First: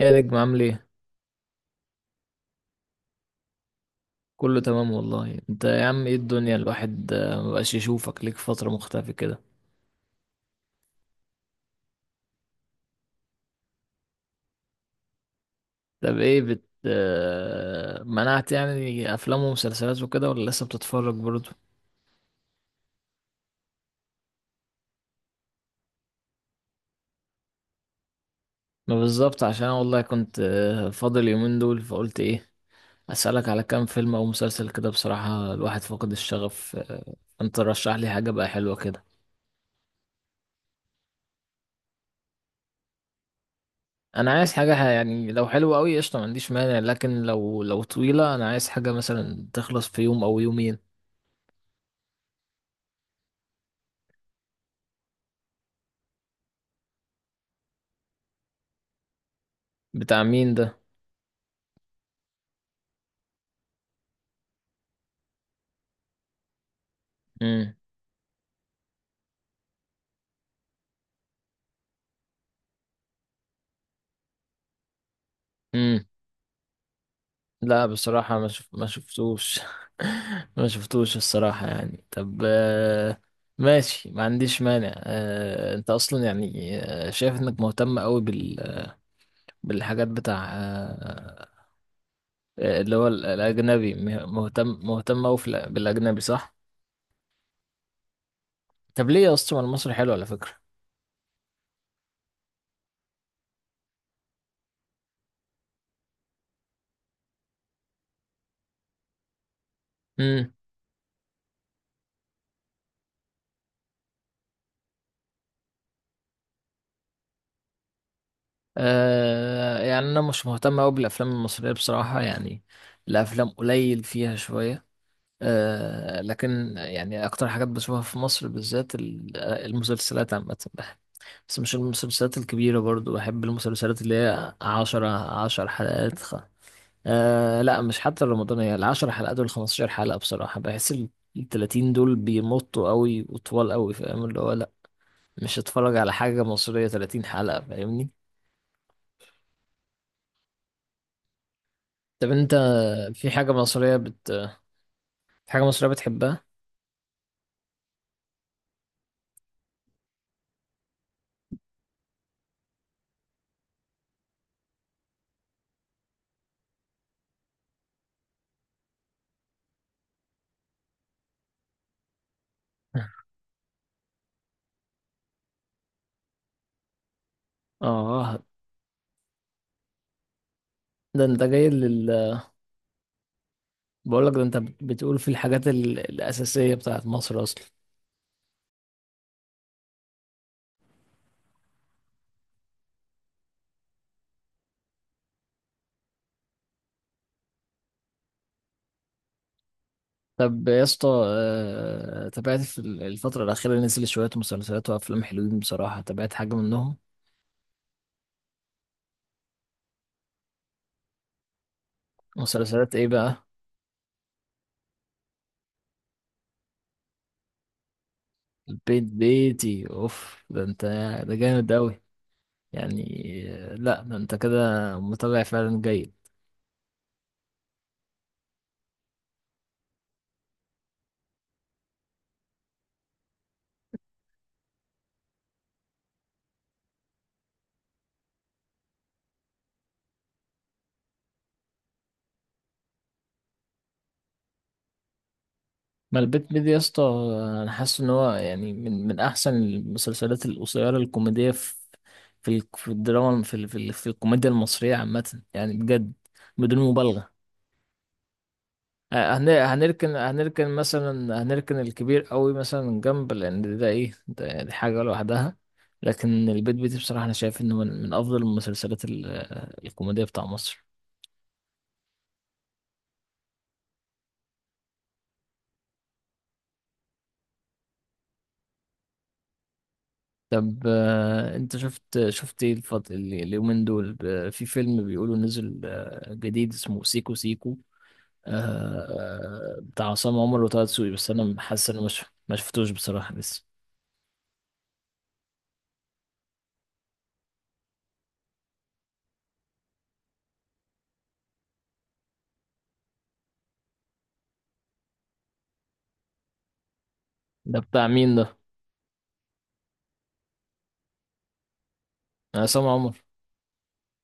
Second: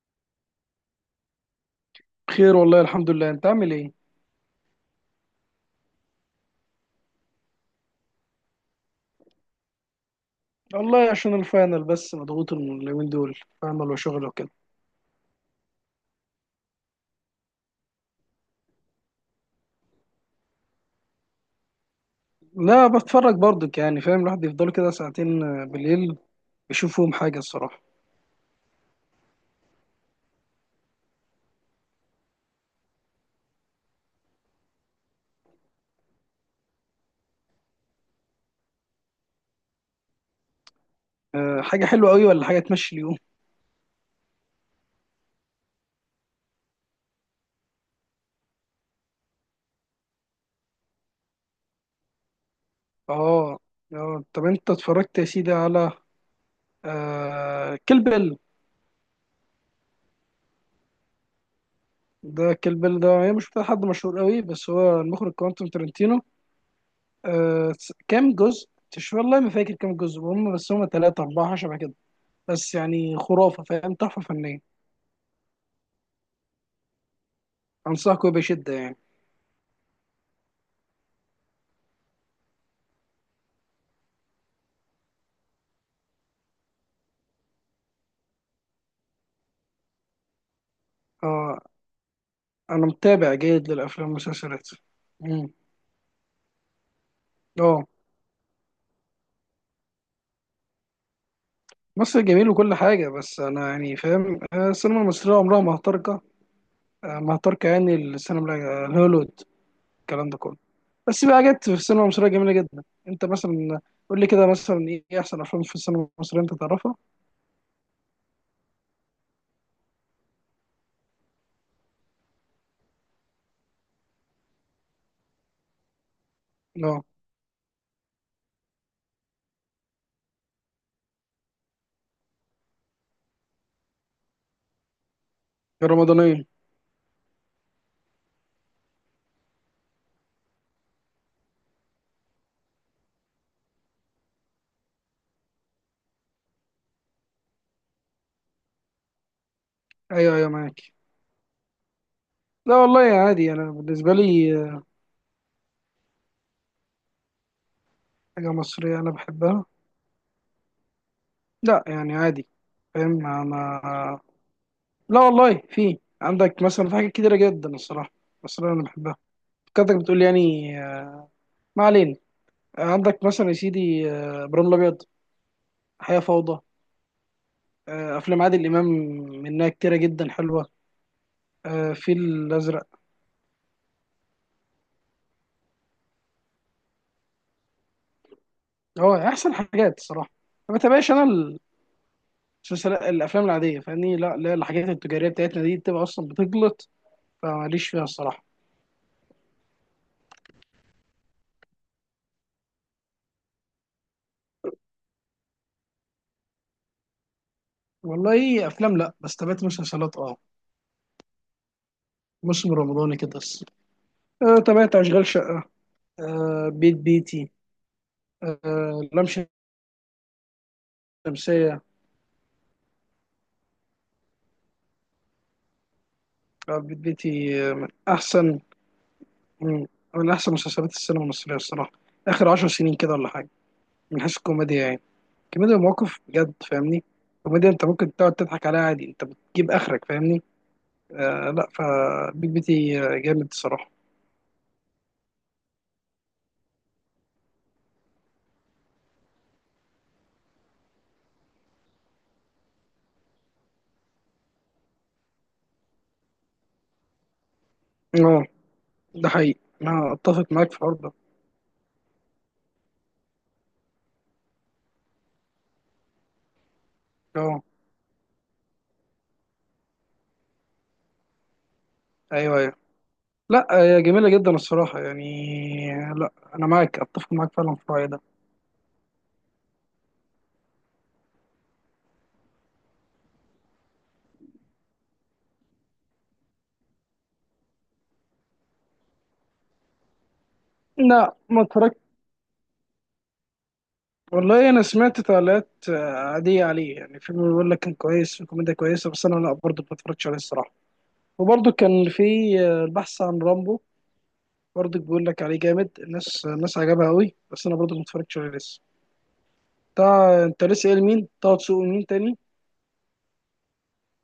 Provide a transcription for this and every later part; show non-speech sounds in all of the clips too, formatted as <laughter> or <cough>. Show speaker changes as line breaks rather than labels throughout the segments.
ايه يا نجم عامل ايه؟
خير والله الحمد لله. انت عامل ايه؟
كله تمام والله. انت يا عم ايه الدنيا الواحد مبقاش يشوفك، ليك فترة مختفي كده.
والله عشان الفاينل بس، مضغوط اليومين دول. فاينل وشغل وكده.
طب ايه بت منعت يعني افلام ومسلسلات وكده ولا لسه بتتفرج برضه؟
لا، بتفرج برضك يعني، فاهم؟ الواحد يفضل كده ساعتين بالليل، يشوف فيهم حاجه الصراحه.
ما بالظبط، عشان انا والله كنت فاضل يومين دول. فقلت ايه اسألك على كام فيلم او مسلسل كده. بصراحة الواحد فقد الشغف. انت رشح لي حاجة بقى حلوة كده.
أه، حاجه حلوه قوي ولا حاجه تمشي اليوم؟
انا عايز حاجة يعني لو حلوة قوي قشطة ما عنديش مانع، لكن لو طويلة انا عايز حاجة مثلا تخلص في يوم او يومين.
اه. اه، طب انت اتفرجت يا سيدي على أه كيل بيل؟
بتاع مين ده؟
ده كيل بيل ده، هي مش بتاع حد مشهور قوي، بس هو المخرج كوانتوم ترنتينو. أه
امم،
كام جزء. مش والله ما فاكر كام جزء هم، بس هم ثلاثة أربعة شبه كده. بس يعني خرافة، فاهم، تحفة فنية.
امم، لا
أنصحك
بصراحة
بشدة
ما
يعني.
شفتوش. <laughs> ما شفتوش الصراحة. يعني طب ماشي ما عنديش مانع. انت اصلا يعني شايف انك مهتم قوي بالحاجات بتاع،
اه. أنا
اللي هو
متابع جيد
الاجنبي،
للأفلام
مهتم
والمسلسلات.
مهتم قوي في
مم.
بالاجنبي صح؟
اه.
طب ليه يا اسطى؟ ما المصري حلو على فكرة.
مصر جميل وكل حاجة، بس أنا يعني فاهم السينما المصرية عمرها ما هتركة. ما هتركة يعني السينما الهوليوود، الكلام ده
امم.
كله. بس في حاجات في السينما المصرية جميلة جدا. أنت مثلا قول لي كده، مثلا إيه أحسن أفلام في السينما المصرية أنت تعرفها؟
آه يعني انا مش مهتم قوي بالافلام المصرية بصراحة. يعني الافلام قليل فيها شوية. آه لكن
اه.
يعني أكتر حاجات بشوفها في مصر بالذات المسلسلات عامة. بس مش المسلسلات الكبيرة. برضو بحب المسلسلات اللي هي عشرة، عشر حلقات
الرمضانية.
آه لا مش حتى الرمضانية. العشر حلقات والخمستاشر حلقة بصراحة بحس التلاتين دول بيمطوا قوي وطوال قوي. فاهم اللي هو لا، مش هتفرج على حاجة مصرية تلاتين حلقة، فاهمني؟
أيوه أيوه، معاك.
طب انت
لا والله
في حاجة
عادي. أنا
مصرية
بالنسبة لي
في حاجة مصرية بتحبها؟
حاجة مصرية أنا بحبها. لا يعني عادي. فاهم أنا. لا والله في عندك مثلا في حاجات كتيرة جدا الصراحة بس أنا بحبها. كنتك بتقول يعني. آه، ما علينا. عندك
<laughs>
مثلا يا سيدي إبراهيم الأبيض، حياة فوضى،
اه،
أفلام عادل إمام، منها كتيرة جدا حلوة.
ده انت جاي لل
الفيل الأزرق.
بقول لك ده انت بتقول في الحاجات الاساسيه بتاعت مصر اصلا.
هو أحسن حاجات الصراحة. ما بتابعش أنا المسلسلات، الأفلام العادية فاهمني. لا لا، الحاجات التجارية بتاعتنا دي بتبقى أصلا بتغلط، فماليش فيها الصراحة.
طب يا اسطى تابعت في الفتره الاخيره نزل شويه مسلسلات وافلام حلوين بصراحه؟ تابعت حاجه منهم؟
والله أفلام لا، بس تابعت مسلسلات أه. موسم
مسلسلات ايه
رمضاني كده
بقى؟
بس. تابعت أشغال شقة، بيت بيتي،
البيت
لام
بيتي اوف! ده انت، ده جامد
شمسية.
قوي يعني. لا ده انت كده متابع فعلا جيد.
بيت بيتي من أحسن، من من أحسن مسلسلات السينما المصرية الصراحة آخر عشر سنين كده، ولا حاجة. من حيث الكوميديا يعني، كوميديا المواقف بجد فاهمني. كوميديا أنت ممكن تقعد تضحك عليها عادي، أنت بتجيب آخرك فاهمني. آه لا، فبيت بيتي جامد الصراحة.
ما البيت بيدي يا اسطى انا حاسس ان هو يعني من احسن المسلسلات القصيره الكوميديه في، في في الدراما، في في في الكوميديا المصريه عامه يعني، بجد بدون مبالغه.
أه. ده حقيقي، أنا
هنركن
أتفق
هنركن
معاك في الحوار ده.
مثلا، هنركن الكبير قوي مثلا من جنب لان ده ايه؟ ده دي حاجه لوحدها. لكن البيت بيتي بصراحه انا شايف
أه.
انه من من افضل المسلسلات الكوميديه بتاع مصر.
أيوه أيوه. لا هي جميلة جدا الصراحة يعني. لا أنا معاك، أتفق معاك فعلا في الرأي ده.
طب انت شفت ايه اليومين دول في فيلم بيقولوا نزل جديد اسمه سيكو سيكو، بتاع عصام عمر وطه دسوقي؟ بس
لا
انا
ما
حاسس ان
اتفرجتش.
مش، ما شفتوش بصراحة لسه.
والله انا سمعت تعليقات عاديه عليه يعني، فيلم بيقول لك كان كويس وكوميديا كويسه، بس انا لا برضه ما اتفرجتش عليه الصراحه. وبرضه كان في البحث عن رامبو. برضه بيقول لك عليه جامد، الناس عجبها قوي، بس انا
ده
برضه ما
بتاع مين
اتفرجتش عليه
ده؟
لسه. بتاع انت لسه قايل مين؟ طه دسوقي، مين تاني؟
عصام عمر؟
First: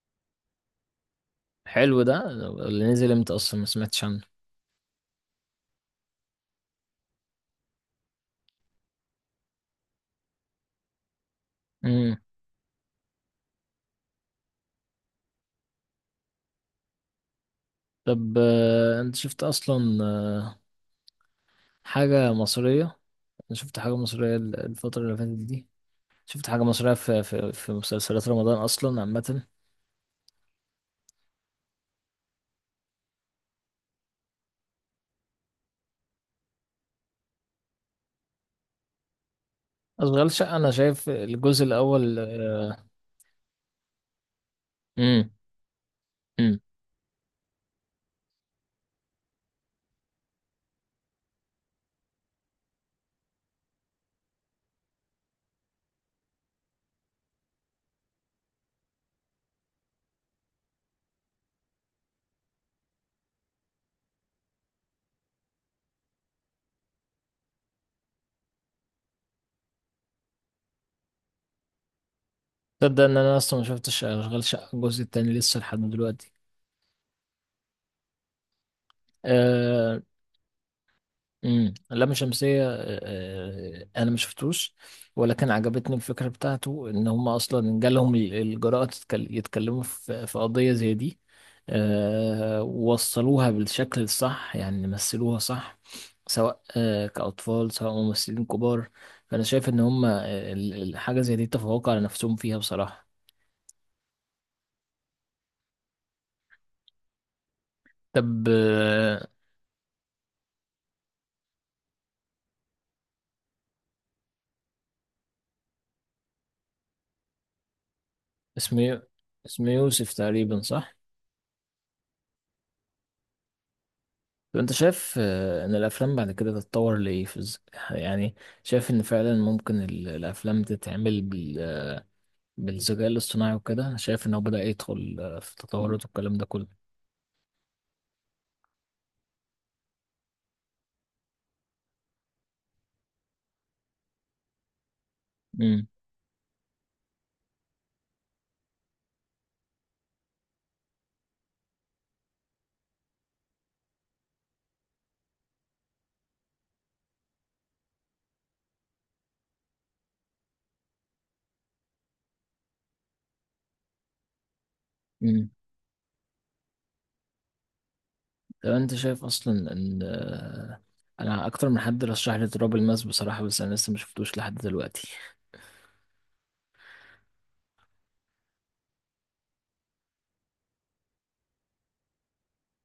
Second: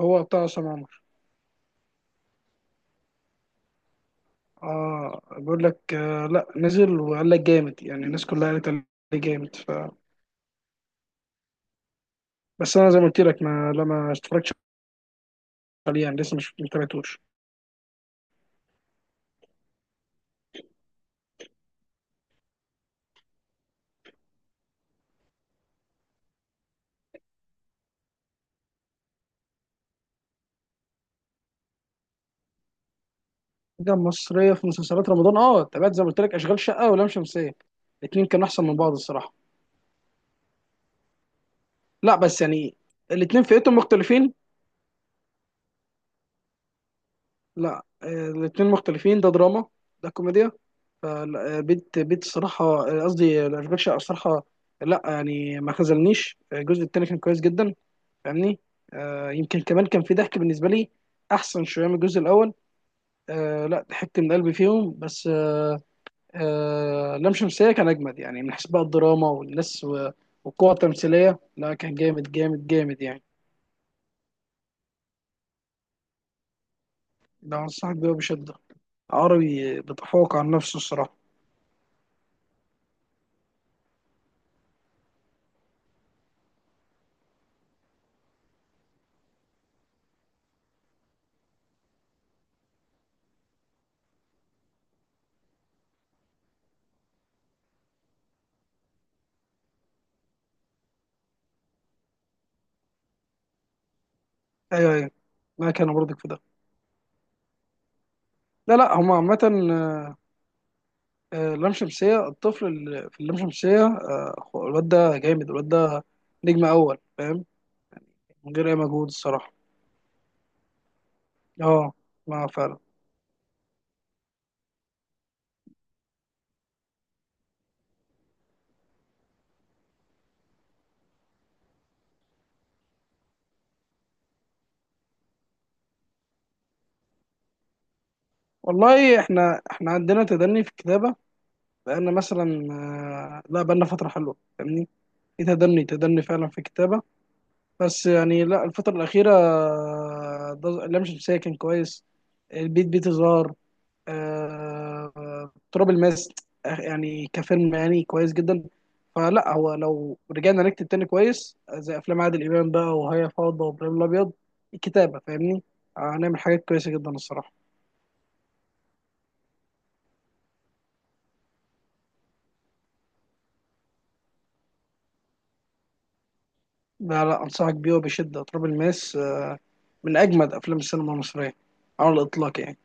هو بتاع عصام عمر.
حلو ده. اللي نزل امتى اصلا؟ ما سمعتش عنه.
اه بيقول لك، آه لا نزل وقال لك جامد يعني، الناس كلها قالت عليه جامد ف…
امم.
بس انا زي ما قلت لك ما اتفرجتش عليه يعني، لسه مش متابعتوش.
طب انت شفت اصلا حاجة مصرية؟ انا شفت حاجة مصرية الفترة اللي فاتت دي. شفت حاجة مصرية في، في، في مسلسلات رمضان اصلا عامة؟
حاجة مصرية في مسلسلات رمضان، اه تابعت زي ما قلت لك أشغال شقة ولام شمسية. الاتنين كانوا أحسن من بعض الصراحة.
اشغال شقه انا شايف الجزء
لا
الاول
بس يعني
آه،
الاتنين فئتهم مختلفين.
امم. امم.
لا الاتنين مختلفين، ده دراما ده كوميديا. فلا، بيت بيت الصراحة، قصدي أشغال شقة الصراحة. لا يعني ما خذلنيش الجزء التاني كان كويس جدا فاهمني. يمكن كمان كان في ضحك بالنسبة لي أحسن شوية من الجزء الأول. لا ضحكت من قلبي فيهم، بس لام شمسية كان أجمد يعني، من حيث بقى الدراما والناس والقوة التمثيلية. لا كان جامد جامد جامد
تصدق ان
يعني.
انا اصلا ما شفتش اشغال شقه الجزء التاني لسه لحد دلوقتي؟
ده أنصحك بيه بشدة، عربي
آه،
بيتفوق عن نفسه الصراحة.
امم، اللام شمسية، انا ما شفتوش، ولكن عجبتني الفكرة بتاعته ان هم اصلا جالهم الجراءة يتكلموا في، في قضية زي دي. ووصلوها بالشكل الصح يعني، مثلوها صح، سواء كأطفال سواء ممثلين كبار. فانا شايف ان هم الحاجة زي دي تفوقوا على نفسهم فيها بصراحة.
أيوه أيوه. ما كان برضك في ده.
طب
لا لا هما عامة لام شمسية، الطفل اللي في اللام شمسية هو الواد ده جامد، الواد ده نجم أول فاهم، من غير أي
اسمه،
مجهود الصراحة.
اسمه يوسف تقريبا صح؟
اه، ما فعلا.
طب انت شايف ان الافلام بعد كده تتطور لايه في يعني شايف ان فعلا ممكن الافلام تتعمل بالذكاء الاصطناعي وكده؟ أنا شايف ان هو بدأ يدخل في تطورات والكلام ده كله.
والله احنا عندنا تدني في الكتابة بقالنا مثلا لا بقالنا فترة حلوة فاهمني. في تدني
امم.
تدني فعلا في الكتابة. بس يعني لا الفترة الأخيرة، لام شمسية كان كويس، البيت بيت زهر، تراب الماس، يعني كفيلم يعني كويس جدا. فلا، هو لو رجعنا نكتب تاني كويس زي أفلام عادل إمام بقى وهي فوضى وإبراهيم الأبيض، الكتابة
امم.
فاهمني، هنعمل حاجات كويسة جدا الصراحة.
طب انت شايف اصلا ان انا اكتر من حد رشح لي تراب الماس بصراحة، بس انا لسه ما شفتوش لحد دلوقتي.
لا لا، أنصحك بيه وبشدة. تراب الماس من أجمد أفلام السينما المصرية على الإطلاق يعني.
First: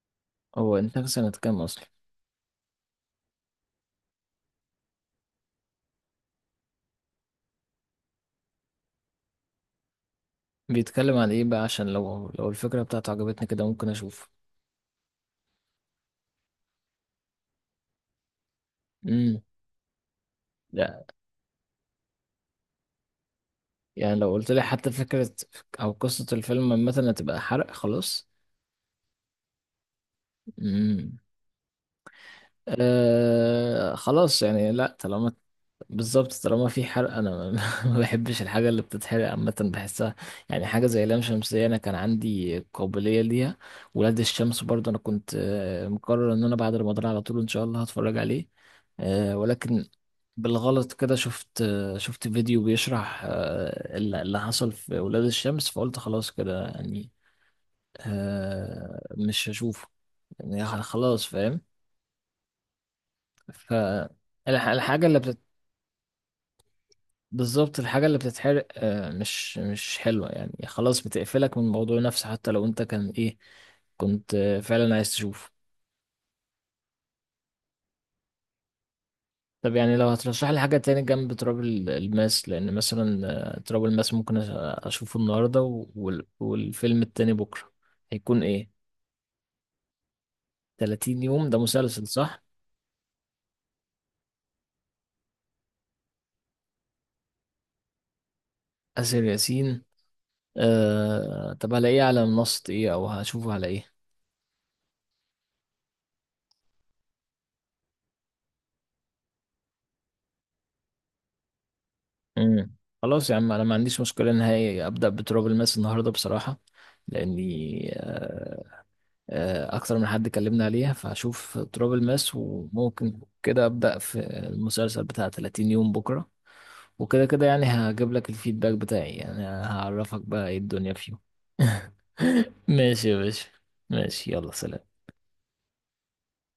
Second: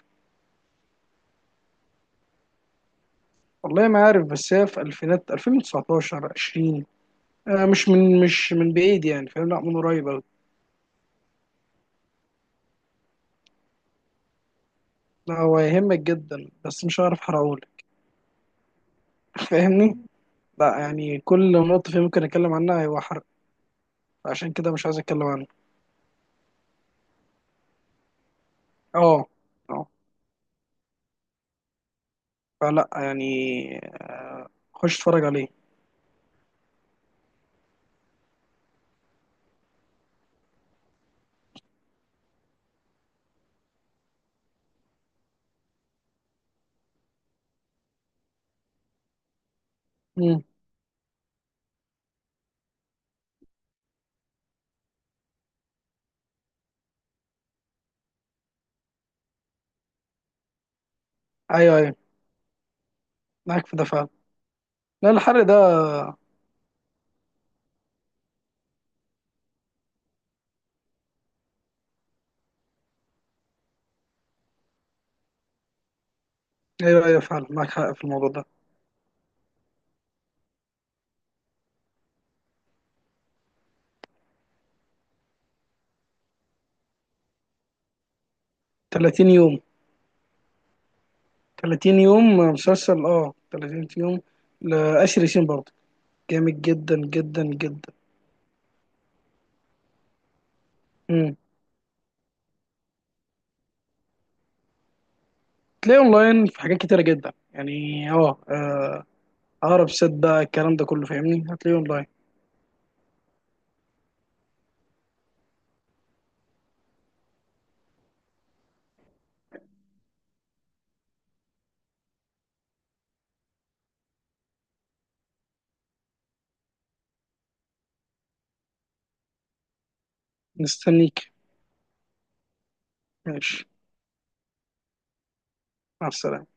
هو انت سنة كام اصلا؟
والله ما عارف، بس هي في الفينات 2019 20. آه مش من، مش من بعيد يعني فاهم، لا من قريب أوي.
بيتكلم عن ايه بقى؟ عشان لو، لو الفكرة بتاعته عجبتني كده ممكن اشوف.
لا هو يهمك جدا، بس مش هعرف احرقهولك.
امم.
<laughs> فاهمني، لا يعني كل نقطة فيه ممكن اتكلم عنها هيبقى حرق.
يعني لو قلت
عشان
لي
كده مش
حتى
عايز اتكلم
فكرة
عنه.
أو قصة الفيلم مثلا تبقى حرق خلاص.
اه. اه.
امم.
فلا يعني،
آه خلاص.
آه
يعني
خش
لا
اتفرج
طالما،
عليه.
بالظبط طالما في حرق أنا ما <laughs> ما بحبش الحاجة اللي بتتحرق عامة. بحسها يعني حاجة زي لام شمسية، أنا كان عندي قابلية ليها. ولاد الشمس برضه أنا كنت مقرر إن أنا بعد رمضان على طول إن شاء الله هتفرج عليه. آه ولكن
مم.
بالغلط كده شفت شفت فيديو بيشرح اللي حصل في ولاد الشمس، فقلت خلاص كده يعني. آه مش هشوفه يعني خلاص، فاهم؟
ايوه ايوه، معاك في ده فعلا.
فالحاجة
لا
اللي بتت...
الحرق ده…
بالظبط الحاجة اللي بتتحرق آه مش حلوة. يعني خلاص بتقفلك من الموضوع نفسه حتى لو انت كان ايه، كنت فعلا عايز تشوفه.
ايوه ايوه، فعلا معاك حق في الموضوع ده.
طب يعني لو هترشح لي حاجة تاني جنب تراب الماس، لأن مثلا تراب الماس ممكن أشوفه النهاردة والفيلم التاني بكرة، هيكون إيه؟
30 يوم.
30 يوم ده
30
مسلسل
يوم
صح؟
مسلسل، اه 30 يوم لآسر ياسين برضه، جامد جدا جدا جدا.
آسر ياسين.
امم،
آه... طب هلاقيه على منصة إيه أو هشوفه على إيه؟
تلاقيه اونلاين في حاجات كتيره جدا يعني. اه اقرب سيت بقى الكلام ده كله فاهمني، هتلاقيه اونلاين.
امم. خلاص يا عم انا ما عنديش مشكله نهائي ابدا. بتراب الماس النهارده بصراحه، لاني اكتر من حد كلمنا عليها، فهشوف تراب الماس وممكن كده ابدا في المسلسل بتاع 30 يوم بكره. وكده كده يعني هجيب لك الفيدباك بتاعي، يعني هعرفك بقى ايه الدنيا فيه.
مستنيك.
<laughs> ماشي يا باشا.
ماشي.
ماشي يلا سلام.
مع السلامه.